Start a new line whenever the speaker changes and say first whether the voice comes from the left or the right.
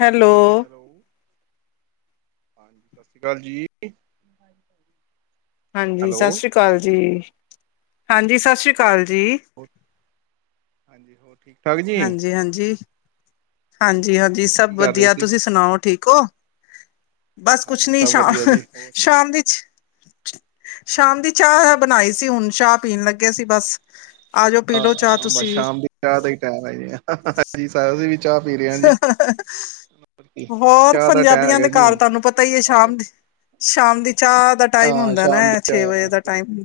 left: Hello!
right: ਸਸ ਸ੍ਰੀ ਕਾਲ ਜੀ।
left: ਹਾਂਜੀ,
right: ਹੈਲੋ
left: ਸਸ ਸ੍ਰੀ ਕਾਲ ਜੀ, ਹਾਂਜੀ ਸ
right: ਠਾਕ ਜੀ।
left: ਹਾਂਜੀ-ਹਾਂਜੀ। ਹਾਂਜੀ-ਹਾਂਜੀ,
right: ਹੋਰ
left: ਸਭ
right: ਕੀ ਕਰ ਰਹੇ
left: ਵਦੀਆ
right: ਸੀ
left: ਤੁਸੀਂ ਸੁਨਾਓ, ਠੀਕ ਓ? ਬਸ ਕੁਛ
right: ਹਾਂਜੀ
left: ਨੀ
right: ਸਭ
left: ਸ਼ਾ
right: ਵਧੀਆ ਜੀ ਹੋਰ
left: ਸ਼ਾਮ ਦੀ ਚ ਚ ਸ਼ਾਮ ਦੀ ਚਾਹ ਬਨਾਈ ਸੀ ਹੁਨ ਚਾਹ ਪੀਨ ਲੱਗੇ ਸੀ ਬਸ। ਆਜੋ ਪੀ ਲੋ ਚਾਹ ਤੁਸੀਂ ਵੀ।
right: ਚਾ ਦਾ ਈ ਟਾਈਮ ਹੈ ਜੀ।
left: ਹਾ-ਹਾ-ਹਾ-ਹਾ!
right: ਜੀ
left: ਹੋਰ,
right: ਚਾਹ ਦਾ ਟਾਈਮ
left: ਪੰਜਾਬੀਆਂ
right: ਹੈਗਾ
left: ਦੇ
right: ਜੀ
left: ਘਰ
right: ਹੁਣ
left: ਤੁਹਾਨੂੰ ਪਤਾ ਹੀ ਹੈ,
right: ਨਾਲੇ
left: ਸ਼ਾਮ ਦੀ, ਸ਼ਾਮ ਦੀ ਚਾਹ ਦਾ ਟਾਈਮ
right: ਹਾਂ
left: ਹੁੰਦਾ ਨਾ,
right: ਸ਼ਾਮ ਦੀ
left: ਏ ਛੇ ਵਜੇ
right: ਚਾਹ
left: ਦਾ
right: ਬਿਲਕੁਲ
left: ਟਾਈਮ,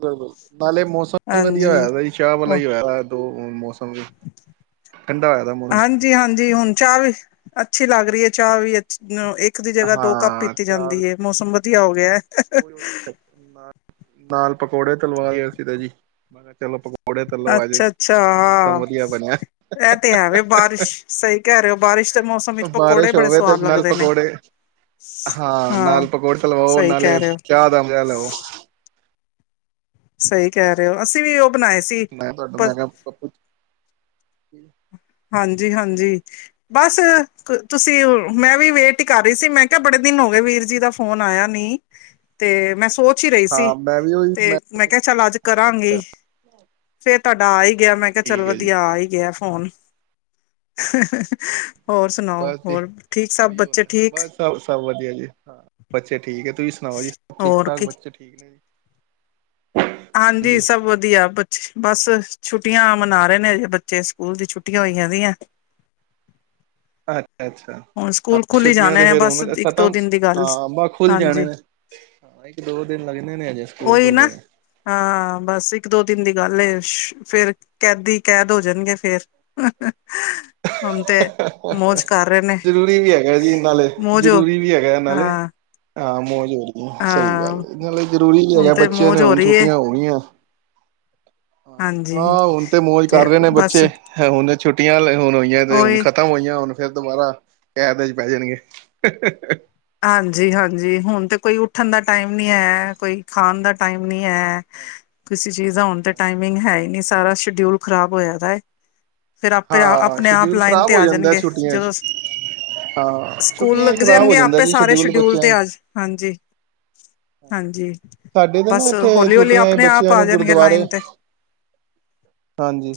right: ਬਿਲਕੁਲ ਨਾਲੇ ਮੌਸਮ ਵੀ ਵਧੀਆ
left: ਹਾਂਜੀ।
right: ਹੋਇਆ ਦਾ ਜੀ ਚਾਹ ਵਾਲਾ ਹੀ ਹੋਇਆ ਦੋ, ਹੁਣ ਮੌਸਮ ਠੰਡਾ ਹੋਇਆ ਦਾ ਮੌ
left: ਹਾਂਜੀ-ਹਾਂਜੀ ਹੁਣ ਚਾਹ ਵੀ ਅੱਛੀ ਲੱਗ ਰਹੀ ਏ ਚਾਹ ਵੀ ਇੱਕ ਦੀ ਜਗਾ, ਦੋ ਕੱਪ
right: ਹਾਂ
left: ਪੀਤੀ
right: ਚਾਹ
left: ਜਾਂਦੀ ਏ, ਮੌਸਮ ਵਧੀਆ ਹੋ ਗਿਆ ਐ ਹ
right: ਉਹੀ ਨਾਲ ਪਕੌੜੇ, ਤਲਵਾ ਲਏ ਅਸੀ ਤਾ ਜੀ, ਮੈਂ ਕਿਹਾ ਚਲੋ ਪਕੌ ਪਕੌੜੇ ਤੱਲੋ ਅਜ,
left: ਅੱਛਾ-ਅੱਛਾ
right: ਮੌਸਮ ਵਧੀਆ ਬਣਿਆ, ਹੀ-ਹੀ-ਹੀ!
left: ਐਂ, ਵੇਂ ਬਾਰਿਸ਼ ਸਹੀ ਕਹਿ ਰਹੇ ਹੋ ਬਾਰਿਸ਼ ਦੇ ਮੌਸਮ ਵਿੱਚ ਪਕੌੜੇ
right: ਬਾਰਿਸ਼
left: ਬੜੇ
right: ਹੋਵੇ, ਤੇ
left: ਸਵਾਦ
right: ਨਾਲ
left: ਲੱਗਦੇ ਨੇ
right: ਪਕੌੜੇ ਹਾਂ! ਨਾਲ ਪਕੌੜੇ ਤਲਵਾਓ,
left: ਸਹੀ ਕਹਿ
right: ਨਾਲੇ
left: ਰਹੇ ਹੋ
right: ਚਾਹ ਦਾ ਮਜਾ ਲਓ
left: ਸਹੀ ਕਹਿ ਰਹੇ ਹੋ, ਅਸੀਂ ਵੀ ਉਹ ਬਣਾਏ ਸੀ
right: ਨਾਂ ਤੁਹਾਡਾ,
left: ਪਰ
right: ਮੈਂ ਕਿਹਾ [inaudible] [inaudible]
left: ਹਾਂਜੀ-ਹਾਂਜੀ! ਬਸ। ਕ ਤੁਸੀਂ, ਮੈਂ ਵੀ ਵੇਟ ਹੀ ਕਰ ਰਹੀ ਸੀ। ਮੈਂ ਕਿਹਾ ਬੜੇ ਦਿਨ ਹੋ ਗਏ, ਵੀਰ ਜੀ ਦਾ ਫੋਨ ਆਇਆ ਨਈ ਤੇ ਮੈਂ, ਸੋਚ ਹੀ ਰਹੀ ਸੀ।
right: ਹਾਂ ਮੈਂ ਵੀ ਉਹੀ
left: ਤੇ ਮੈਂ ਕਿਹਾ, ਚੱਲ ਅੱਜ
right: ਅੱਛਾ ਅੱਛਾ
left: ਕਰਾਂਗੀ ਫੇਰ ਤੁਹਾਡਾ ਆ ਹੀ ਗਿਆ, ਮੈਂ ਕਿਹਾ ਚੱਲ
right: ਠੀਕ ਹੈ ਜੀ
left: ਵਧੀਆ, ਆ ਹੀ ਗਿਆ ਫੋਨ ਹਾ ਹਾ ਹਾ 'ਹੋਰ
right: ਹਾਂਜੀ
left: ਸੁਣਾਓ,
right: ਬਸ ਜੀ
left: ਹੋਰ ਠੀਕ ਸਭ
right: ਉਹੀ
left: ਬੱਚੇ
right: ਹੁੰਦਾ
left: ਠੀਕ
right: ਬਸ ਸਭ, ਸਭ ਵਧੀਆ ਜੀ, ਬੱਚੇ ਠੀਕ, ਤੁਸੀਂ ਸੁਣਾਓ? ਜੀ ਸਭ ਠੀਕ
left: ਹੋਰ
right: ਠਾਕ
left: ਕੀ
right: ਬੱਚੇ ਠੀਕ ਨੇ ਜੀ!
left: ਹਾਂਜੀ, ਸਭ ਵਧੀਆ ਬਸ, ਛੁੱਟੀਆਂ ਮਨਾ ਰਹੇ ਨੇ ਅਜੇ ਬੱਚੇ, ਸਕੂਲ ਦੀ ਛੁੱਟੀਆਂ ਹੋਈਆ ਦੀਆਂ
right: ਅੱਛਾ-ਅੱਛਾ
left: ਹੁਣ
right: ਹਾਂ
left: ਸਕੂਲ ਖੁੱਲ ਹੀ
right: ਛੁੱਟੀਆਂ
left: ਜਾਣੇ
right: ਤੇ
left: ਨੇ
right: ਫੇਰ
left: ਬਸ
right: ਹੁਣ
left: ਇੱਕ ਦੋ
right: ਖਤਮ,
left: ਦਿਨ ਦੀ ਗੱਲ
right: ਹਾਂ ਬਾ ਖੁੱਲ ਜਾਣੇ
left: ਹਾਂਜੀ
right: ਨੇ ਹਾਂ, ਇੱਕ- ਦੋ ਦਿਨ ਲੱਗਣੇ ਨੇ ਅਜੇ ਸਕੂਲ
left: ਉਹੀ
right: ਖੁੱਲਦੇ
left: ਨਾ, ਹਾਂ, ਬਸ ਇੱਕ- ਦੋ ਦਿਨ ਦੀ ਗੱਲ ਏ, 'ਫੇਰ ਕੈਦੀ ਕੈਦ ਹੋ ਜਾਣਗੇ ਫੇਰ ਹੁਣ ਤੇ, ਮੌਜ ਕਰ ਰਹੇ ਨੇ
right: ਜ਼ਰੂਰੀ ਵੀ ਹੈਗਾ ਜੀ ਨਾਲੇ,
left: ਮੌਜ ਹੋ
right: ਜ਼ਰੂਰੀ ਵੀ ਹੈਗਾ ਇਹ ਨਾਲੇ
left: ਹਾਂ
right: ਆਹ ਮੋਜ ਸਹੀ ਗੱਲ
left: ਹਾਂ
right: ਏ, ਇਹਨਾਂ ਜਰੂਰੀ ਵੀ ਨਈ
left: ਹੁਣ
right: ਹੈਗਾ,
left: ਤੇ
right: ਬੱਚਿਆਂ ਨੇ
left: ਮੌਜ ਹੋ
right: ਹੁਣ
left: ਰਹੀ ਹੈ
right: ਛੁੱਟੀਆਂ ਹੋਗੀਆਂ
left: ਹਾਂਜੀ
right: ਹਾਂ, ਹੁਣ ਤੇ ਮੌਜ ਕਰ ਰਹੇ ਨੇ ਬੱਚੇ, ਹੁਣ ਛੁੱਟੀਆਂ ਹੁਣ ਹੋਈਆਂ ਤੇ ਹੁਣ
left: ਉਹੀ
right: ਖ ਤਾਂ ਹੋਈਆਂ ਹੁਣ, ਫਿਰ ਦੁਬਾਰਾ ਕੇਦ ਚ ਪੈ ਜਾਣਗੇ
left: ਹਾਂਜੀ, ਹਾਂਜੀ ਹੁਣ ਤਾਂ ਕੋਈ ਉੱਠਣ ਦਾ ਟਾਈਮ ਨਈ ਹੈ, ਕੋਈ ਖਾਣ ਦਾ ਟਾਈਮ ਨਈ ਹੈ
right: ਹਮ [unintelligible] [inaudible]
left: ਕਿਸੇ ਚੀਜ਼ ਦਾ ਹੁਣ ਤੇ, ਟਾਈਮਿੰਗ ਹੈ ਹੀ ਨੀ, ਸਾਰਾ ਸ਼ਡੂਊਲ ਖਰਾਬ ਹੋਇਆ ਦਾ ਏ। ਫਿਰ ਆਪੇ,
right: ਹਾਂ
left: ਆਪਣੇ ਆਪ
right: ਸ਼ਡਿਊਲ
left: ਲਾਈਨ
right: ਖ਼ਰਾਬ
left: ਤੇ,
right: ਹੋ
left: ਆ
right: ਜਾਂਦਾ
left: ਜਾਣਗੇ
right: ਛੁੱਟੀਆਂ
left: ਜਦੋਂ
right: ਚ ਹਾਂ
left: ਸਕੂਲ
right: ਛੁੱਟੀਆਂ ਚ
left: ਲੱਗ
right: ਖ਼ਰਾਬ ਹੋ
left: ਜਾਣਗੇ,
right: ਜਾਂਦਾ
left: ਆਪੇ
right: ਜੀ
left: ਸਾਰੇ ਸ਼ਡਿਊਲ
right: ਬੱਚਿਆਂ
left: ਤੇ
right: ਨੂੰ।
left: ਆ ਜਾ ਹਾਂਜੀ, ਹਾਂਜੀ।
right: ਸਾਡੇ ਤੇ ਨਾ
left: ਬਸ
right: ਇੱਥੇ,
left: ਹੌਲੀ ਹੌਲੀ
right: ਛੁੱਟੀਆਂ ਚ
left: ਆਪਣੇ ਆਪ
right: ਬੱਚਿਆਂ
left: ਆ
right: ਨੂੰ
left: ਜਾਣਗੇ
right: ਗੁਰਦੁਆਰੇ
left: ਲਾਈਨ ਤੇ
right: ਹਾਂਜੀ,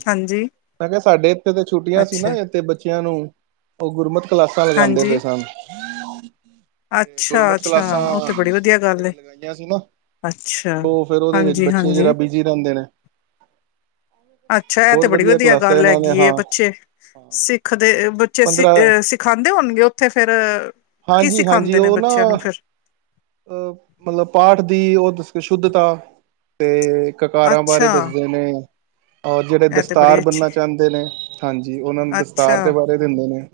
right: ਮੈਂ ਕਿਹਾ ਸਾਡੇ ਇੱਥੇ ਤਾਂ, ਛੁੱਟੀਆਂ ਸੀ
left: ਅੱਛਾ
right: ਨਾ ਇਥੇ ਬੱਚਿਆਂ ਨੂੰ ਉਹ ਗੁਰਮਤ ਕਲਾਸਾਂ ਲਗਾਦੇ
left: ਹਾਂਜੀ
right: ਪਏ ਸਨ। ਤੇ
left: ਅੱਛਾ
right: ਗੁਰਮਤ
left: ਅੱਛਾ
right: ਕਲਾਸਾਂ,
left: ਉਹ ਤੇ ਬੜੀ ਵਧੀਆ ਗੱਲ ਏ
right: ਜਿਹੜੀਆਂ ਲਗਈਆਂ ਸੀ ਨਾ ਤੇ
left: ਅੱਛਾ
right: ਉਹ ਫੇਰ, ਉਹਦੇ ਵਿੱਚ
left: ਹਾਂਜੀ
right: ਬੱਚੇ
left: ਹਾਂਜੀ
right: ਜਿਰਾ ਬਿਜੀ ਰਹਿੰਦੇ ਨੇ
left: ਅੱਛਾ, ਇਹ
right: ਬਹੁਤ
left: ਤੇ ਬੜੀ ਵਧੀਆ,
right: ਕਲਾਸਾਂ
left: ਗੱਲ
right: ਇਹਨਾਂ ਨੇ
left: ਹੈਗੀ ਏ
right: ਹਾਂ
left: ਬੱਚੇ ਸਿੱਖਦੇ ਬੱਚੇ ਸਿ
right: ਪੰਦਰਾਂ
left: ਅਹ ਸਿਖਾਦੇ, ਹੋਣਗੇ ਉੱਥੇ ਫੇਰ ਕੀ
right: ਹਾਂਜੀ
left: ਸਿਖਾਉਂਦੇ ਨੇ ਬੱਚਿਆਂ ਨੂੰ ਫੇਰ?
right: ਅਹ ਮਤਲਬ ਪਾਠ ਦੀ ਉਹ ਦੱਸ ਕੇ ਸ਼ੁੱਧਤਾ ਤੇ- ਕਕਾਰਾਂ, ਬਾਰੇ
left: ਅੱਛਾ
right: ਦੱਸਦੇ ਨੇ। ਔਰ ਜਿਹੜੇ
left: ਇਹ ਤੇ ਬੜੀ
right: ਦਸਤਾਰ
left: ਅੱਛੀ
right: ਬਣਨਾ ਚਾਹੁੰਦੇ ਨੇ ਹਾਂਜੀ ਉਹਨਾਂ ਨੂੰ
left: ਅੱਛਾ
right: ਦਸਤਾਰ ਦੇ ਬਾਰੇ ਦਿੰਦੇ ਨੇ।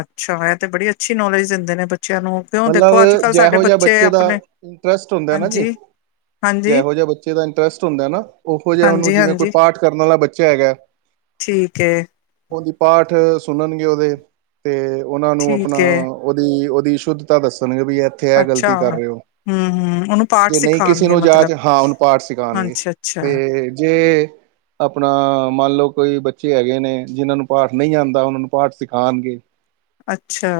left: ਅੱਛਾ, ਇਹ ਤੇ ਬੜੀ ਅੱਛੀ ਨੌਲੇਜ ਦਿੰਦੇ ਨੇ ਬੱਚਿਆਂ ਨੂੰ। ਕਿਉਂ
right: ਮਤਲਬ
left: ਦੇਖੋ ਅੱਜ ਕੱਲ੍ਹ ਸਾਡੇ
right: ਜਿਹੋ ਜਿਹਾ ਬੱਚੇ ਦਾ
left: ਆਪਣੇ
right: ਇੰਟਰਸਟ ਹੁੰਦਾ ਨਾ ਜੀ,
left: ਹਾਂਜੀ ਹਾਂਜੀ
right: ਜਿਹੋ ਜਿਹੇ ਬੱਚੇ ਦਾ ਇੰਟਰਸਟ ਹੁੰਦਾ ਨਾ, ਉਹੋ ਜਿਹਾ ਉਹਨੂੰ
left: ਹਾਂਜੀ
right: ਜਿਵੇਂ ਕੋਈ
left: ਹਾਂਜੀ
right: ਪਾਠ ਕਰਨ ਵਾਲਾ ਬੱਚਾ ਹੈਗਾ।
left: ਠੀਕ ਏ।
right: ਉਹਦੀ ਪਾਠ ਸੁਣਨਗੇ ਉਹਦੇ ਤੇ ਉਹਨਾਂ ਨੂੰ ਆਪਣਾ,
left: ਠੀਕ ਹੈ
right: ਉਹਦੀ- ਉਹਦੀ ਸ਼ੁੱਧਤਾ ਦੱਸਣਗੇ, ਵੀ ਇੱਥੇ ਆ
left: ਅੱਛਾ
right: ਗਲਤੀ ਕਰ ਰਹੇ ਹੋ।
left: ਹਮ ਹਮ ਉਹਨੂੰ ਪਾਠ
right: ਜੇ ਨਹੀਂ ਕਿਸੇ
left: ਸਿਖਾਉਣਗੇ
right: ਨੂੰ
left: ਮਤਲਬ
right: ਜਾਚ ਹਾਂ ਓਨੂੰ ਪਾਠ ਸਿਖਾਉਣਗੇ,
left: ਅੱਛਾ ਅੱਛਾ
right: ਤੇ ਜੇ- ਆਪਣਾ ਮੰਨ ਲਓ ਕੋਈ ਬੱਚੇ ਹੈਗੇ ਨੇ, ਜਿਹਨਾਂ ਨੂੰ ਪਾਠ ਨਹੀਂ ਆਉਂਦਾ ਉਹਨਾਂ ਨੂੰ ਪਾਠ ਸਿਖਾਨਗੇ।
left: ਅੱਛਾ,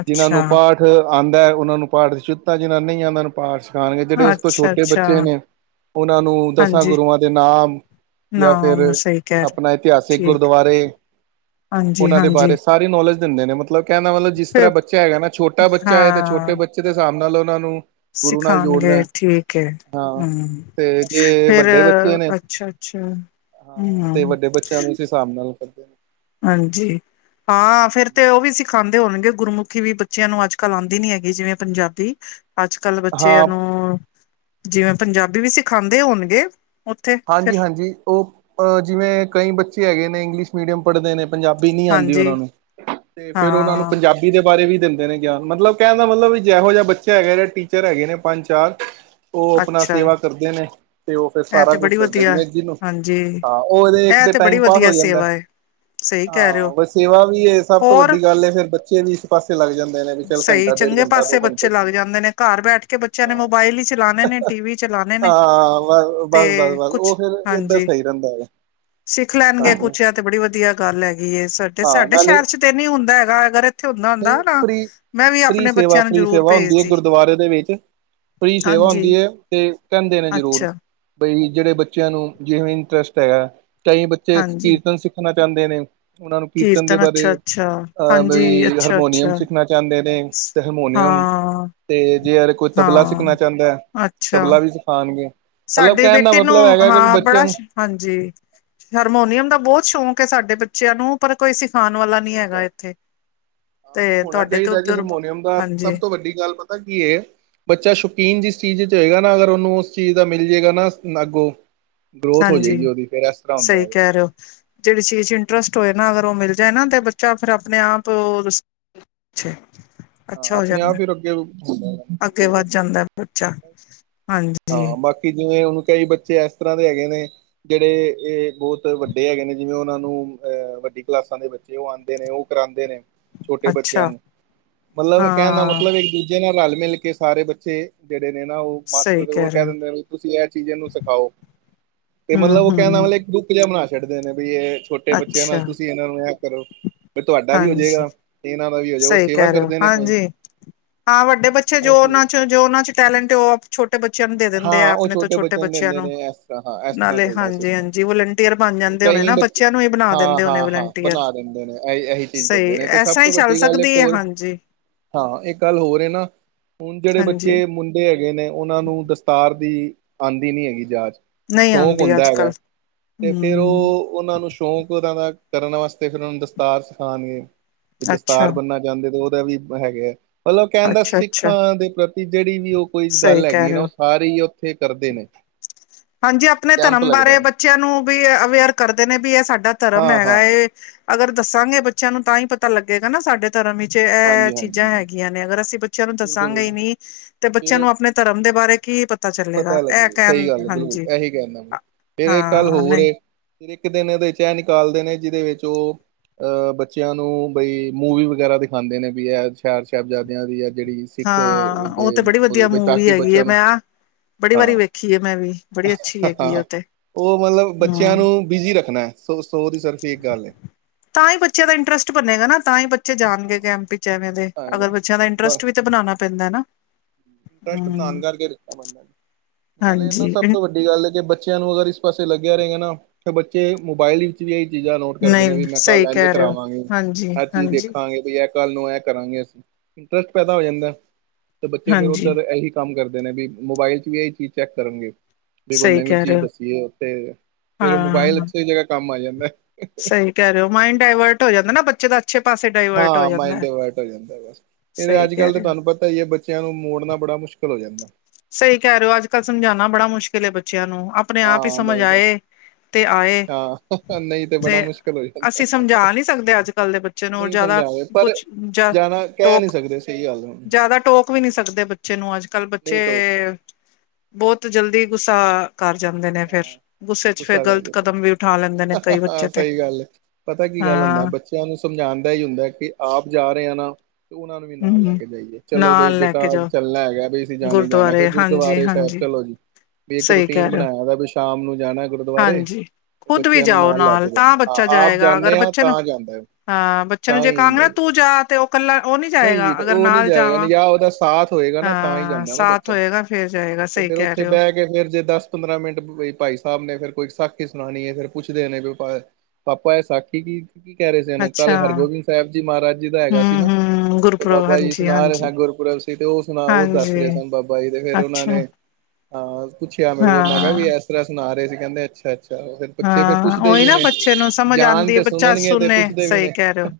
left: ਅੱਛਾ।
right: ਦੇ ਆਉਂਦਾ ਏ ਉਹਨਾਂ ਨੂੰ ਪਾਠ ਦੀ ਸ਼ੁੱਧਤਾ, ਜਿਹਨਾ ਨਹੀਂ ਆਂਦਾ ਉਹ ਨੂੰ ਪਾਠ ਸਿਖਾਉਣਗੇ, ਜਿਹੜੇ ਉਸ ਤੋਂ
left: ਅੱਛਾ
right: ਛੋਟੇ
left: ਅੱਛਾ
right: ਬੱਚੇ ਨੇ। ਉਹਨਾਂ ਨੂੰ ਦਸਾਂ
left: ਹਾਂਜੀ
right: ਗੁਰੂਆਂ ਦੇ ਨਾਮ,
left: ਨਾ
right: ਜਾਂ ਫੇਰ
left: ਸਹੀ ਕਹਿ ਰਹੇ
right: ਆਪਣਾ ਇਤਿਹਾਸਿਕ ਗੁਰਦੁਆਰੇ,
left: ਹਾਂਜੀ-ਹਾਂਜੀ।
right: ਨੋਲੇਜ ਦਿੰਦੇ ਨੇ, ਮਤਲਬ ਕਹਿਦਾ ਮਤਲਬ ਜਿਸ ਤਰਾਂ ਬੱਚਾ ਹੈਗਾ ਨਾ, ਛੋਟਾ ਬੱਚਾ ਹੈ ਤੇ ਛੋਟੇ
left: ਹਾਂ
right: ਬੱਚੇ, ਬੱਚੇ ਦੇ ਹਿਸਾਬ ਨਾਲ ਉਹਨਾਂ ਨੂੰ, ਗੁਰੂ ਨਾਲ
left: ਸਿਖਾਉਣਗੇ
right: ਜੋੜਨਾ
left: ਠੀਕ ਹੈ,
right: ਹਾਂ
left: ਹੂੰ
right: ਤੇ ਜੇ
left: ਫੇਰ
right: ਵੱਡੇ ਬੱਚੇ ਨੇ
left: ਅੱਛਾ, ਅੱਛਾ।
right: ਹਾਂ ਤੇ
left: ਹੂੰ,
right: ਵੱਡੇ ਬੱਚਿਆਂ ਨੂੰ ਓਸ ਹਿਸਾਬ ਨਾਲ ਕਰਦੇ।
left: ਹਾਂਜੀ, ਹਾਂ ਫੇਰ
right: ਨੇ
left: ਤੇ ਉਹ ਵੀ ਸਿਖਾਉਂਦੇ ਹੋਣਗੇ ਗੁਰਮੁਖੀ ਵੀ ਬੱਚਿਆਂ ਨੂੰ ਅੱਜ ਕੱਲ ਆਉਂਦੀ ਨੀ ਹੈਗੀ ਜਿਵੇਂ ਪੰਜਾਬੀ। ਅੱਜ ਕੱਲ ਬੱਚਿਆਂ
right: ਹਾਂ
left: ਨੂੰ ਜਿਵੇਂ ਪੰਜਾਬੀ ਵੀ ਸਿਖਾਉਂਦੇ ਹੋਣਗੇ। ਉੱਥੇ ਫਿਰ
right: ਹਾਂਜੀ- ਹਾਂਜੀ ਉਹ ਜਿਵੇਂ ਕਈ ਬੱਚੇ ਹੈਗੇ ਨੇ ਇੰਗਲਿਸ਼- ਮੀਡੀਅਮ ਪੜਦੇ ਨੇ ਪੰਜਾਬੀ ਨਹੀਂ ਆਉਂਦੀ
left: ਹਾਂਜੀ,
right: ਉਹਨਾਂ ਨੂੰ ਤੇ ਫੇਰ ਉਹਨਾਂ ਨੂੰ
left: ਹਾਂ
right: ਪੰਜਾਬੀ- ਦੇ ਬਾਰੇ ਵੀ ਦਿੰਦੇ ਨੇ ਗਿਆਨ ਮਤਲਬ ਕਹਿਣ ਦਾ ਮਤਲਬ ਵੀ ਜਿਹੋ ਜਿਹਾ ਬੱਚੇ ਹੈਗਾ ਜਾਂ ਟੀਚਰ ਹੈਗੇ ਨੇ ਪੰਜ- ਚਾਰ, ਉਹ ਆਪਣਾ
left: ਅੱਛਾ।
right: ਸੇਵਾ ਕਰਦੇ ਨੇ ਤੇ ਉਹ ਫੇਰ
left: ਐ
right: ਸਾਰਾ
left: ਤੇ
right: ਕੁਛ-
left: ਬੜੀ ਵਧੀਆ,
right: ਜਵੇ ਜੀ ਨੂੰ
left: ਹਾਂਜੀ
right: ਹਾਂ ਉਹਦੇ ਇੱਕ
left: ਐ
right: ਤੇ
left: ਬੜੀ
right: ਟਾਈਮ ਪਾਸ
left: ਵਧੀਆ
right: ਹੋ ਜਾਂਦਾ ਐ।
left: ਸੇਵਾ ਏ। ਸਹੀ ਕਹਿ ਰਹੇ ਹੋ,
right: ਹਾਂ ਵ ਸੇਵਾ ਵੀ ਹੈ ਸਭ ਤੋਂ
left: ਹੋਰ
right: ਵੱਡੀ ਗੱਲ ਹੈ ਫੇਰ ਬੱਚਿਆਂ ਦੀ-
left: ਸਹੀ ਚੰਗੇ
right: ਦੋ
left: ਪਾਸੇ
right: ਘੰਟੇ
left: ਬੱਚੇ ਲੱਗ
right: ਬੰਦੇ
left: ਜਾਂਦੇ ਨੇ ਘਰ ਬੈਠ ਕੇ ਬੱਚਿਆਂ
right: ਹਾਂ
left: ਨੇ ਮੋਬਾਇਲ ਹੀ ਚਲਾਣੇ ਨੇ ਟੀ ਵੀ- ਚਲਾਣੇ ਨੇ,
right: ਹਾਂ ਬ ਬਸ ਬਸ
left: ਤੇ-
right: ਬਸ ਉਹ
left: ਕੁਛ
right: ਫੇਰ ਏਦਾਂ
left: ਹਾਂਜੀ
right: ਸਹੀ ਰਹਿੰਦਾ ਹੈਗਾ
left: ਸਿੱਖ ਲੈਣਗੇ
right: ਹਾਂਜੀ
left: ਕੁਛ ਐ- ਤੇ ਬੜੀ ਵਧੀਆ ਗੱਲ ਹੈਗੀ ਏ ਸਾਡੇ-
right: ਹਾਂ
left: ਸਾਡੇ
right: ਨਾਲੇ
left: ਸ਼ਹਿਰ ਚ ਤੇ ਨੀ ਹੁੰਦਾ ਹੈਗਾ ਅਗਰ ਇੱਥੇ ਹੁੰਦਾ- ਹੁੰਦਾ ਨਾ- ਮੈਂ ਵੀ
right: ਫ੍ਰੀ
left: ਆਪਣੇ
right: ਸੇਵਾ-
left: ਬੱਚਿਆਂ ਨੂੰ
right: ਫ੍ਰੀ
left: ਜ਼ਰੂਰ
right: ਸੇਵਾ ਹੁੰਦੀ ਹੈ
left: ਭੇਜਦੀ
right: ਗੁਰਦੁਆਰੇ ਦੇ ਵਿੱਚ ਫ੍ਰੀ ਸੇਵਾ ਹੁੰਦੀ
left: ਹਾਂਜੀ
right: ਹੈ। ਤੇ ਕਹਿੰਦੇ ਨੇ ਜ਼ਰੂਰ
left: ਅੱਛਾ
right: ਬਈ ਜਿਹੜੇ ਬੱਚਿਆਂ ਨੂੰ ਜਿਵੇਂ ਇੰਟਰਸਟ ਹੈਗਾ। ਕਈ ਬੱਚੇ
left: ਹਾਂਜੀ
right: ਕੀਰਤਨ ਸਿੱਖਣਾ ਚਾਹੁੰਦੇ ਨੇ- ਉਹਨਾਂ ਨੂੰ ਕੀਰਤਨ ਦੇ
left: ਅੱਛਾ
right: ਬਾਰੇ
left: ਅੱਛਾ
right: ਅਹ
left: ਹਾਂਜੀ
right: ਬਈ-
left: ਅੱਛਾ
right: ਹਰਮੋਨੀਅਮ
left: ਅੱਛਾ
right: ਸਿੱਖਣਾ ਚਾਹੁੰਦੇ ਨੇ ਤੇ ਹਰਮੋਨੀਅਮ-
left: ਹਾਂ
right: ਤੇ ਜੇ ਅਰ ਕੋਈ ਤਬਲਾ
left: ਹਾਂ
right: ਸਿੱਖਣਾ ਚਾਹੁੰਦਾ ਹੈ
left: ਅੱਛਾ
right: ਤਬਲਾ ਵੀ ਸਿਖਾਉਣਗੇ- ਮਤਲਬ
left: ਸਾਡੇ
right: ਕਹਿਣ ਦਾ
left: ਬੇਟੇ ਨੂੰ
right: ਮਤਲਬ ਹੈਗਾ ਕਿ ਵੀ
left: ਹਾਂ
right: ਬੱਚਿਆਂ
left: ਬੜਾ
right: ਨੂੰ-
left: ਸ਼ ਹਾਂਜੀ ਹਾਰਮੋਨੀਅਮ ਦਾ ਬੋਤ ਸ਼ੌਂਕ ਹੈ ਸਾਡੇ ਬੱਚਿਆਂ ਨੂੰ- ਪਰ ਕੋਈ ਸਿਖਾਉਣ ਵਾਲਾ ਨੀ
right: ਅੱਛਾ
left: ਹੈਗਾ
right: ਅੱਛਾ
left: ਇੱਥੇ।
right: ਹਾਂ ਤੇ ਹੋਣਾ
left: ਤੁਹਾਡੇ ਤੇ
right: ਚਾਹੀਦਾ ਜੀ
left: ਉੱਧਰ
right: ਹਰਮੋਨੀਅਮ ਦਾ
left: ਹਾਂਜੀ
right: ਸਭ ਤੋਂ ਵੱਡੀ ਗੱਲ ਪਤਾ ਕੀ ਇਹ- ਬੱਚਾ ਸ਼ੌਕੀਨ ਜਿਸ ਚੀਜ਼ ਚ ਹੋਏਗਾ ਨਾ ਅਗਰ ਉਹਨੂੰ ਉਸ ਚੀਜ਼ ਦਾ ਮਿਲ ਜਾਏਗਾ ਨਾ ਅੱਗੋਂ ਗਰੋਥ ਹੋ ਜਾਏਗੀ ਉਹਦੀ ਫੇਿਰ ਇਸ ਤਰ੍ਹਾਂ ਹੁੰਦਾ ਹੈਗਾ
left: ਕਰੋ ਜਿਹੜੀ ਚੀਜ਼ ਚ ਇੰਟਰਸਟ ਹੋਏ ਨਾ ਅਗਰ ਉਹ ਮਿਲ ਜਾਏ ਨਾ ਤੇ ਬੱਚਾ ਫਿਰ ਆਪਣੇ ਆਪ ਉਹ ਅੱਛਾ।
right: ਹਾਂ
left: ਅੱਛਾ ਹੋ
right: ਆਪਣੇ
left: ਜਾਂਦਾ,
right: ਆਪ ਹੀ ਅੱਗੇ ਹੁੰਦਾ ਬਿਲਕੁਲ
left: ਅੱਗੇ ਵੱਧ
right: ਬਿਲਕੁਲ
left: ਜਾਂਦਾ, ਬੱਚਾ ਹਾਂਜੀ।
right: ਹਾਂ ਬਾਕੀ ਜਿਵੇਂ ਹੁਣ ਕਈ ਬੱਚੇ ਇਸ ਤਰ੍ਹਾਂ ਦੇ ਹੈਗੇ ਨੇ ਜਿਹੜੇ ਇਹ ਬਹੁਤ ਵੱਡੇ ਹੈਗੇ ਨੇ ਜਿਵੇਂ ਉਹਨਾਂ ਨੂੰ ਅਹ ਵੱਡੀ ਕਲਾਸਾਂ ਦੇ ਬ ਉਹ ਆਉਂਦੇ ਨੇ, ਉਹ ਕਰਾਉਂਦੇ ਨੇ, ਛੋਟੇ ਬੱਚਿਆਂ
left: ਅੱਛਾ
right: ਨੂੰ- ਮਤਲਬ ਕਹਿਣ ਦਾ
left: ਹਾਂ
right: ਮਤਲਬ ਇੱਕ ਦੂਜੇ ਨਾਲ ਰਲ ਮਿਲ ਕੇ ਸਾਰੇ ਬੱਚੇ ਜਿਹੜੇ ਨੇ ਨਾ ਉਹ
left: ਸਹੀ
right: ਮਾਸਟਰ ਉਹਰ
left: ਰਹੇ
right: ਕਹਿ
left: ਹੋ
right: ਦਿੰਦੇ ਨੇ ਵੀ ਤੁਸੀਂ ਇਹ ਚੀਜ਼ ਇਹਨੂੰ ਸਿਖਾਔ ਏ
left: ਹੂੰ
right: ਮਤਲਬ ਉਹ ਕਹਿਣ ਦਾ ਮਤਲਬ
left: ਹੂੰ
right: ਇੱਕ ਬੁੱਕ ਜਿਹਾ ਬਣਾ ਛੱਡਦੇ ਨੇ ਬਈ ਇਹ ਛੋਟੇ ਬੱਚਿਆਂ
left: ਅੱਛਾ
right: ਨਾਲ ਤੁਸੀਂ ਇਹਨਾਂ ਨੂੰ ਇਹ ਕਰੋ ਵੀ ਤੁਹਾਡਾ ਵੀ
left: ਹਾਂਜੀ
right: ਹੋਜੇਗਾ। ਇਹਨਾਂ ਦਾ ਵੀ ਹੋ ਜੇਗਾ ਔਹ
left: ਸਹੀ
right: ਸੇਵਾ
left: ਕਹਿ ਰਹੇ
right: ਕਰਦੇ
left: ਹੋ ਹਾਂਜੀ। ਹਾਂ ਵੱਡੇ ਬੱਚੇ ਜੋ
right: ਉਹ ਚੀਜ਼ ਹੈ।
left: ਉਹਨਾਂ ਚ ਜੋ ਉਹਨਾਂ ਚ ਟੈਲੈਂਟ ਉਹ ਆਪ ਛੋਟੇ ਬੱਚਿਆਂ ਨੂੰ ਦੇ ਦਿੰਦੇ ਆ
right: ਹਾਂ ਉਹ
left: ਆਪਣੇ ਤੋਂ
right: ਛੋਟੇ
left: ਛੋਟ ਬੱਚਿਆਂ
right: ਦਿੰਦੇ ਨੇ
left: ਨੂੰ
right: ਇਸ ਤਰ੍ਹਾਂ ਹਾਂ ਇਸ ਤਰ੍ਹਾਂ
left: ਨਾਲੇ
right: ਚੱਲਦਾ
left: ਹਾਂਜੀ-
right: ਸਿਸਟਮ
left: ਹਾਂਜੀ ਵਲੰਟੀਅਰ ਬਣ
right: ਹੁਣ
left: ਜਾਂਦੇ ਹੋਣੇ
right: ਕਈ
left: ਨਾ
right: ਬੱਚੇ
left: ਬੱਚਿਆਂ ਨੂੰ ਹੀ ਬਣਾ
right: ਹਾਂ
left: ਦਿੰਦੇ
right: ਹਾਂ ਹਾਂ
left: ਹੋਣੇ
right: ਬਣਾ ਦਿੰਦੇ ਨੇ ਇਹ ਇਹੀ ਚੀਜ਼ ਕਰਦੇ
left: ਸਈ
right: ਨੇ ਤੇ ਸਭ
left: ਐਸਾ ਹੀ
right: ਤੋਂ
left: ਚੱਲ
right: ਵੱਡੀ ਗੱਲ ਇੱਕ
left: ਸਕਦੀ ਹੈ
right: ਹੋਰ
left: ਹਾਂਜੀ।
right: ਹਾਂ ਇਹ ਗੱਲ ਹੋਰ ਹੈ ਨਾ ਹੁਣ ਜਿਹੜੇ
left: ਹਾਂਜੀ
right: ਬੱਚੇ ਮੁੰ ਜੇ ਹੈਗੇ ਨੇ ਉਹਨਾਂ ਨੂੰ ਦਸਤਾਰ ਦੀ ਆਉਂਦੀ ਨੀ ਹੈਗੀ ਜਾਂਚ। ਉਹ
left: ਨਹੀਂ
right: ਸ਼ੌਕ
left: ਆਂਦੀ
right: ਹੁੰਦਾ
left: ਅੱਜ-ਕੱਲ
right: ਹੈਗਾ ਤੇ ਫੇਰ
left: ਹੂੰ,
right: ਉਹ ਉਹਨਾਂ ਨੂੰ ਸ਼ੌਂਕ ਉਨ੍ਹਾਂ ਦਾ ਕਰਨ ਵਾਸਤੇ ਫਿਰ ਉਹਨਾਂ ਨੂੰ ਦਸਤਾਰ ਸਿਖਾਉਣਗੇ ਕਿ ਦਸਤਾਰ ਬੰਨਾ ਜਾਂਦੇ ਤੇ ਉਹਦਾ ਵੀ ਹੈਗੇ ਹੈ ਮਤਲਬ ਕਹਿੰਦਾ
left: ਅੱਛਾ-ਅੱਛਾ-ਅੱਛਾ
right: ਸਿੱਖਾਂ ਦੇ ਪ੍ਰਤੀ ਜਿਹੜੀ ਵੀ ਉਹ ਕੋਈ
left: ਸਹੀ
right: ਗੱਲ
left: ਕਹਿ
right: ਹੈਗੀ ਨਾ
left: ਰਹੇ
right: ਉਹ
left: ਹੋ।
right: ਸਾਰੇ ਹੀ ਉੱਥੇ ਕਰਦੇ ਨੇ।
left: ਹਾਂਜੀ ਆਪਣੇ
right: ਕੈਂਪ
left: ਧਰਮ
right: ਲੱਗਦਾ
left: ਬਾਰੇ ਬੱਚਿਆਂ ਨੂੰ ਵੀ ਅਵੇਅਰ ਕਰਦੇ ਨੇ ਵੀ ਇਹ ਸਾਡਾ ਧਰਮ
right: ਹਾਂ ਹਾਂ
left: ਹੈਗਾ ਵੇਂ। ਅਗਰ ਦੱਸਾਂਗੇ ਬੱਚਿਆਂ ਨੂੰ ਤਾਂ ਹੀ ਪਤਾ ਲੱਗੇਗਾ ਨਾ ਸਾਡੇ ਧਰਮ ਵਿੱਚ ਇਹ
right: ਹਾਂਜੀ ਹਾਂਜੀ
left: ਚੀਜ਼ਾਂ ਹੈਗੀਆਂ ਨੇ ਅਗਰ ਅਸੀਂ ਬੱਚਿਆਂ ਨੂੰ
right: ਬਿਲਕੁਲ
left: ਦੱਸਾਂਗੇ
right: ਬਿਲਕੁਲ
left: ਨੀ ਤੇ ਬੱਚਿਆਂ
right: ਫਿਰ
left: ਨੂੰ ਆਪਣੇ ਧਰਮ ਦੇ ਬਾਰੇ ਕੀ ਪਤਾ ਚੱਲੇਗਾ ਇਹ
right: ਲੱਗੇ ਸਹੀ
left: ਕਹਿਣ
right: ਗੱਲ
left: ਹਾਂਜੀ।
right: ਬਿਲਕੁਲ ਇਹੀ ਕਹਨਾ ਫੇਰ ਏਕ ਗੱਲ
left: ਹਾਂ
right: ਹੋਰ
left: ਨਹੀਂ
right: ਏ ਫਿਰ ਇੱਕ ਦਿਨ ਇਹਦੇ ਚ ਐ ਨਿਕਾਲਦੇ ਨੇ ਜਿਹਦੇ ਵਿੱਚ ਉਹ ਅਹ ਬੱਚਿਆਂ ਨੂੰ ਬਈ ਮੂਵੀ ਵਗੈਰਾ ਦਿਖਾਉਂਦੇ ਨੇ ਵੀ ਐ ਸ਼ਹਿਰ ਸਾਹਿਬਜ਼ਾਦਿਆਂ ਦੀ ਜਿਹੜੀ ਸਿੱਖ
left: ਹਾਂ
right: ਉਹਦੇ
left: ਤੇ ਬੜੀ ਵਧੀਆ
right: ਉਹ
left: ਮੂਵੀ
right: ਤਾਕਿ
left: ਹੈਗੀ ਹੈ
right: ਬੱਚਿਆਂ ਨੂੰ
left: ਮੈਂ ਬੜੀ ਵਾਰੀ ਵੇਖੀ ਹੈ ਮੈਂ ਵੀ
right: ਹਾਂ-ਹਾਂ
left: ਬੜੀ ਅੱਛੀ ਹੈਗੀ ਹੈ ਉਹ ਤੇ
right: ਉਹ ਮਤਲਬ ਬੱਚਿਆਂ
left: ਹੂੰ।
right: ਨੂੰ ਬਿਜ਼ੀ ਰੱਖਣਾ ਹੈ ਸੋ ਸੋ ਦੀ ਸਰਫ਼ੀ ਇੱਕ ਗੱਲ ਹੈ।
left: ਤਾਂ ਹੀ ਬੱਚੇ ਦਾ ਇੰਟਰਸਟ ਬਣੇੇਗਾ ਨਾ ਤਾਂ ਹੀ ਬੱਚ ਬੱਚੇ ਜਾਣਗੇ
right: ਹਾਂ,
left: ਕੈਂਪ ਚ ਐਵੇਂ ਦੇ
right: ਤਾਂ
left: ਅਗਰ
right: ਹੈਗਾ
left: ਬੱਚਿਆਂ ਦਾ
right: ਬਸ
left: ਇੰਟਰਸਟ ਵੀ ਤਾਂ ਬਣਾਣਾ ਪੈਂਦਾ ਹੈ ਨਾ।
right: ਇੰਟਰਸਟ ਬਣਾਣ
left: ਹਮ
right: ਕਰਕੇ ਦਿੱਤਾ ਬੰਦਾ ਨੇ ਨਾਲ਼ੇ ਇਹ ਨਾ
left: ਹਾਂਜੀ
right: ਸਭ ਤੋਂ ਵੱਡੀ ਗੱਲ ਕਿ ਬੱਚਿਆਂ ਨੂੰ ਅਗਰ ਪਾਸੇ ਲੱਗਿਆ ਰਹੇਗਾ ਨਾ ਬੱਚੇ ਮੋਬਾਇਲ ਵਿੱ ਵੀ ਇਹ ਚੀਜ਼ਾਂ ਨੋਟ ਕਰਦੇ ਨੇ
left: ਨਹੀਂ
right: ਵਈ ਮੈਂ
left: ਸਹੀ
right: ਕੱਲ ਐਂਜ
left: ਕਹਿ ਰਹੇ ਹੋ
right: ਕਰਾਵਾਂਗੇ
left: ਹਾਂਜੀ
right: ਇਹ ਚੀਜ਼
left: ਹਾਂਜੀ
right: ਦੇਖਾਂਗੇ। ਇਹ ਕੱਲ ਨੂੰ ਇਹ ਕਰਾਂਗੇ ਅਸੀਂ ਇੰਟਰਸਟ ਪੈਦਾ ਹੋ ਜਾਂਦਾ ਤੇ ਬੱਚੇ ਫੇਰ ਔ
left: ਹਾਂਜੀ
right: ਇਹੀ ਕੰਮ ਕਰਦੇ ਨੇ ਵੀ ਮੋਬਾਇਲ ਚ ਵੀ ਇਹੀ ਚੀਜ਼ ਚੈੱਕ ਕਰਨਗੇ। ਵੀ ਕੋਈ
left: ਸਹੀ
right: ਨਵੀਂ
left: ਕਹਿ
right: ਚੀਜ਼
left: ਰਹੇ ਹੋ
right: ਦੱਸੀਏ ਤੇ ਫਿਰ ਉਹ ਮੋਬਾਇਲ
left: ਹਾਂ
right: ਅੱਛੇ ਜਗ੍ਹਾ ਕੰਮ ਆ ਜਾਂਦਾ।
left: ਸਹੀ ਕਹਿ ਰਹੇ ਹੋ, ਮਾਈੰਡ ਡਾਇਵਰਟ ਹੋ ਜਾਂਦਾ ਨਾ ਬੱਚੇ ਦਾ, ਅੱਛੇ ਪਾਸੇ ਡ
right: ਹਾਂ ਮਾਇੰਡ ਡਾਇਵਰਟ ਹੋ ਜਾਂਦਾ ਬਸ ਇਹਦੇ
left: ਸਹੀ
right: ਅੱਜ
left: ਕਹਿ
right: ਕੱਲ ਤਾਂ
left: ਰਹੇ ਹੋ
right: ਤੁਹਾਨੂੰ ਪਤਾ ਤਾਂ ਇਹ ਬੱਚਿਆਂ ਨੂੰ ਮੋੜਨਾ ਬੜਾ ਮੁਸ਼ਕਿਲ ਹੋ ਜਾਂਦਾ।
left: ਸਹੀ ਕਹਿ ਰਹੇ ਹੋ ਅੱਜ ਕੱਲ ਸਮਝਾਉਣਾ ਬੜਾ ਮੁਸ਼ਕਿਲ ਬੱਚਿਆਂ ਨੂੰ ਆਪਣੇ ਆਪ ਹੀ
right: ਹਾਂ
left: ਸਮਝ
right: ਬਸ ਬਸ
left: ਆਏ ਤੇ ਆਏ
right: ਹਾਂ ਨਹੀਂ ਬੜਾ
left: ਤੇ
right: ਮੁਸ਼ਕਿਲ ਹੋ ਜਾਂਦਾ
left: ਅਸੀਂ ਸਮਝਾ ਨਹੀਂ ਸਕਦੇ ਅੱਜ ਕੱਲ ਦੇ ਬੱਚੇ ਨੂੰ
right: ਨਹੀਂ
left: ਜਿਆਦਾ
right: ਸਮਝਾਵੇ ਪਰ
left: ਕੁਛ
right: ਜਾਣਾ ਕਹਿ ਨਹੀਂ
left: ਟੋਕ
right: ਸਕਦੇ ਸਹੀ ਗੱਲ ਹੁਣ
left: ਜ਼ਿਆਦਾ ਟੋਕ ਵੀ ਨਹੀਂ ਸਕਦੇ ਬੱਚੇ ਨੂੰ ਅੱਜ ਕੱਲ ਬੱਚੇ
right: ਨਹੀਂ ਟੋਕ ਸਕਦੇ
left: ਬਹੁਤ ਜਲਦੀ ਗੁੱਸਾ ਕਰ ਜਾਂਦੇ ਨੇ ਫਿਰ
right: ਹਾਂ
left: ਗੁੱਸੇ ਚ ਫਿਰ
right: ਗੁੱਸਾ ਕਰ
left: ਗ਼ਲਤ ਕਦਮ ਵੀ ਉਠਾ ਲੈਂਦੇ ਨੇ ਕਈ ਬੱਚੇ
right: ਦਿੱਤਾ
left: ਤੇ
right: ਸਹੀ ਗੱਲ ਹੈ ਪਤਾ ਕੀ ਗੱਲ ਹੁੰਦਾ
left: ਹਾਂ
right: ਬੱਚਿਆਂ ਨੂੰ ਸਮਝਾਉਣ ਦਾ ਹੀ ਹੁੰਦਾ ਕਿ ਆਪ ਜਾ ਰਹੇ ਆ ਨਾ ਤੇ ਉਹਨਾਂ ਨੂੰ ਵੀ ਨਾਲ ਲੈ
left: ਹਮ
right: ਕੇ ਜਾਈਏ ਚਲੋ ਬਈ
left: ਨਾਲ ਲੈ ਕੇ
right: ਬੇਟਾ ਅੱਜ
left: ਜਾਓ
right: ਚੱਲਣਾ ਹੈਗਾ ਬਈ ਅਸੀਂ ਜਾਣਾ ਹੀ ਜਾਣਾ ਫਿਰ
left: ਗੁਰਦੁਆਰੇ ਹਾਂਜੀ
right: ਗੁਰਦੁਆਰੇ ਸਾਹਿਬ
left: ਹਾਂਜੀ
right: ਚਲੋ ਜੀ ਵੀ ਇੱਕ
left: ਸਹੀ
right: ਰੂਟੀਨ
left: ਕਹਿ ਰਹੇ ਹੋ
right: ਬਣਾਇਆ ਦਾ ਵੀ ਸ਼ਾਮ ਨੂੰ ਜਾਣਾ ਗੁਰਦੁਆਰੇ
left: ਹਾਂਜੀ
right: ਤੇ
left: ਖੁਦ ਵੀ
right: ਬੱਚਿਆਂ ਨੂੰ
left: ਜਾਓ
right: ਨਾਲ ਲੈ ਕੇ
left: ਤਾਂ
right: ਜਾਣਾ ਹਾਂ
left: ਬੱਚਾ
right: ਆਪ
left: ਜਾਏਗਾ ਅਗਰ
right: ਜਾਂਦੇ ਹਾਂ।
left: ਬੱਚੇ ਨੂੰ
right: ਤਾਂ ਜਾਂਦਾ
left: ਹਾਂ ਬੱਚੇ ਨੂੰ
right: ਤਾਂ
left: ਜੇ
right: ਹੀ ਜਾਂਦਾ
left: ਕਹਾਂਗੇ
right: ਜੀ
left: ਤੂੰ ਜਾ ਤੇ ਉਹ ਇਕੱਲਾ ਉਹ ਨਹੀਂ
right: ਨਹੀਂ ਜੀ
left: ਜਾਏਗਾ ਅਗਰ
right: ਉਹ ਨਹੀਂ
left: ਨਾਲ
right: ਜਾਏਗਾ
left: ਜਾਵਾਂ
right: ਜਾਂ ਉਹਦਾ ਸਾਥ ਹੋਏਗਾ ਨਾ ਤਾਂ ਹੀ
left: ਹਾਂ
right: ਜਾਂਦਾ ਨਾ
left: ਸਾਥ
right: ਬੱਚਾ
left: ਹੋਏਗਾ ਫੇਰ ਜਾਏਗਾ ਸਹੀ
right: ਫਿਰ
left: ਕਹਿ
right: ਉੱਥੇ
left: ਰਹੇ ਹੋ
right: ਬਹਿ ਕੇ ਫਿਰ ਜੇ ਦੱਸ ਪੰਦਰਾਂ ਮਿੰਟ ਭਾਈ ਸਾਹਿਬ ਨੇ ਫਿਰ ਕੋਈ ਸਾਖੀ ਸੁਣਾਉਣੀ ਹੈ ਫਿਰ ਪੁੱਛਦੇ ਨੇ [unintelligible] ਪਾਪਾ ਇਹ ਸਾਖੀ ਕੀ ਕੀ ਕਹਿ ਰਹੇ ਸੀ ਕੱਲ
left: ਅੱਛਾ
right: ਹਰਗੋਬਿੰਦ ਸਾਹਿਬ ਜੀ ਮਹਾਰਾਜ ਜੀ ਦਾ ਹੈਗਾ ਸੀ ਨਾ
left: ਹਮ ਹਮ
right: ਤੇ
left: ਗੁਰਪੁਰਬ
right: ਬਾਬਾ ਜੀ
left: ਹਾਂਜੀ
right: ਸੁਣਾ ਰਹੇ
left: ਹਾਂਜੀ
right: ਗੁਰਪੁਰਬ ਸੀ ਤੇ ਉਹ ਸੁਣਾ ਉਹ ਦੱਸ
left: ਹਾਂਜੀ
right: ਰਹੇ ਸਨ ਬਾਬਾ ਜੀ ਤੇ ਫਿਰ ਉਹਨਾਂ
left: ਅੱਛਾ,
right: ਨੇ ਹਾਂ ਪੁੱਛਿਆ ਮੇਰੇ ਕੋਲ ਮੈਂ ਕਿਹਾ ਵੀ
left: ਹਾਂ।
right: ਇਸ ਤਰ੍ਹਾਂ ਸੁਣਾ ਰਹੇ ਸੀ ਕਹਿੰਦੇ ਅੱਛਾ ਅੱਛਾ ਫਿਰ ਬੱਚੇ
left: ਹਾਂ,
right: ਪੁੱਛਦੇ
left: ਉਹੀ
right: ਵੀ
left: ਨਾ
right: ਨੇ
left: ਬੱਚੇ ਨੂੰ ਸਮਝ
right: ਜਾਣ
left: ਆਂਦੀ ਏ,
right: ਤੇ
left: ਬੱਚਾ
right: ਸੁਣਨਗੇ ਤੇ
left: ਸੁਣੇ
right: ਪੁੱਛਦੇ ਵੀ
left: ਸਹੀ
right: ਨੇ
left: ਕਹਿ ਰਹੇ ਹੋ।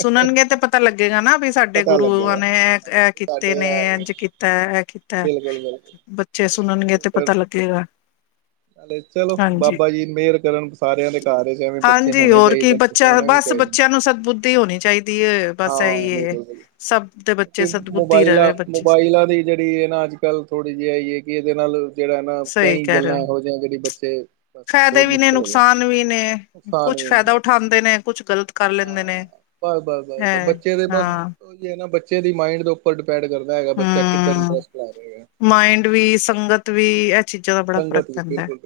left: ਸੁਣਨਗੇ ਤੇ ਪ ਪਤਾ ਲੱਗੇਗਾ ਨਾ ਵੀ ਸਾਡੇ
right: ਪਤਾ
left: ਗੁਰੂ
right: ਲੱਗੇਗਾ
left: ਨੇ ਇਹ ਇਹ ਕੀਤੇ
right: ਸਾਡੇ
left: ਨੇ
right: ਹੈਗੇ
left: ਇੰਝ ਕੀਤਾ ਇਹ ਹੈ
right: ਬਿਲਕੁਲ ਬਿਲਕੁਲ
left: ਬੱਚੇ ਸੁਣਨਗੇ ਤੇ
right: ਫਿਰ
left: ਪਤਾ ਲੱਗੇਗਾ
right: ਚਲੋ
left: ਹਾਂਜੀ।
right: ਬਾਬਾ ਜੀ ਮਿਹਰ ਕਰਨ ਸਾਰਿਆਂ ਦੇ ਘਰ ਐਵੇਂ ਬੱਚੇ
left: ਹਾਂਜੀ,
right: ਹੋਣੇ
left: ਹੋਰ ਕੀ
right: ਚਾਹੀਦੇ
left: ਬੱਚਾ
right: ਹੋਣਾ ਵੀ
left: ਬਸ
right: ਚਾਹੀਦਾ
left: ਬੱਚਿਆਂ ਨੂੰ ਸਦਬੁੱਧੀ ਹੋਣੀ ਚਾਹੀਦੀ ਏ, ਬਸ ਇਹੀ
right: ਹਾਂ
left: ਏ।
right: ਬਿਲਕੁਲ ਬਿਲਕੁਲ
left: ਸਭ ਦੇ
right: ਕਿ
left: ਸਦਬੁੱਧੀ
right: ਮੋਬਾਇਲਾਂ
left: ਰਵੇ ਬੱਚੇ,
right: ਮੋਬਾਇਲਾਂ ਦੀ ਜਿਹੜੀ ਇਹ ਨਾ ਅੱਜ ਕੱਲ ਥੋੜੀ ਜਿਹੀ ਆਈ ਹੈ ਕਿ ਇਹਦੇ ਨਾਲ ਜਿਹੜਾ ਨਾ ਕਈ ਗੱਲਾਂ ਇਹੋ ਜਿਹੀ ਜਿਹੜੀ ਬੱਚੇ ਬਸ
left: ਫ਼ਾਇਦੇ
right: ਬਹੁਤ
left: ਵੀ ਨੇ
right: ਮੁਸ਼ਕਿਲ ਹੋ ਜਾਂਦਾ
left: ਨੁਕਸਾਨ ਵੀ ਨੇ
right: ਨੁਕਸਾਨ
left: ਕੁਛ
right: ਵੀ ਨੇ ਹਾਂ
left: ਫਾਇਦਾ ਉਠਾਉਂਦੇ ਨੇ ਕੁਛ ਗ਼ਲਤ ਕਰ ਲੈਂਦੇ ਨੇ ਹੈ ਹਾਂ।
right: ਉੰਝ ਬੱਚੇ ਦੀ ਮਾਇੰਡ ਦੇ ਉੱਪਰ ਡਿਪੈਂਡ ਕਰਦਾ ਹੈਗਾ ਬੱਚਾ ਕਿੱਦਾਂ
left: ਹੂੰ,
right: ਇੰਟਰਸਟ ਲੈ ਰਿਹਾ
left: ਮਾਇੰਡ ਵੀ ਸੰਗਤ ਵੀ ਇਹ ਚੀਜ਼ਾਂ ਦਾ ਬੜਾ ਫ਼ਰਕ
right: ਸੰਗਤ ਵੀ
left: ਪੈਂਦਾ ਹੈ।
right: ਬਿਲਕੁਲ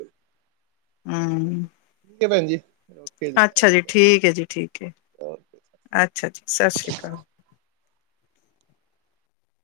left: ਹੂੰ,,,
right: ਓਕੇ ਭੈਣ ਜੀ। ਓਕੇ ਸਤਿ
left: ਅੱਛਾ ਜੀ
right: ਸ਼੍ਰੀ
left: ਠੀਕ ਏ ਜੀ ਠੀਕ ਏ,
right: ਅਕਾਲ ਓਕੇ
left: ਅੱਛਾ ਜੀ ਸ਼੍ਰੀ ਕਾਲ।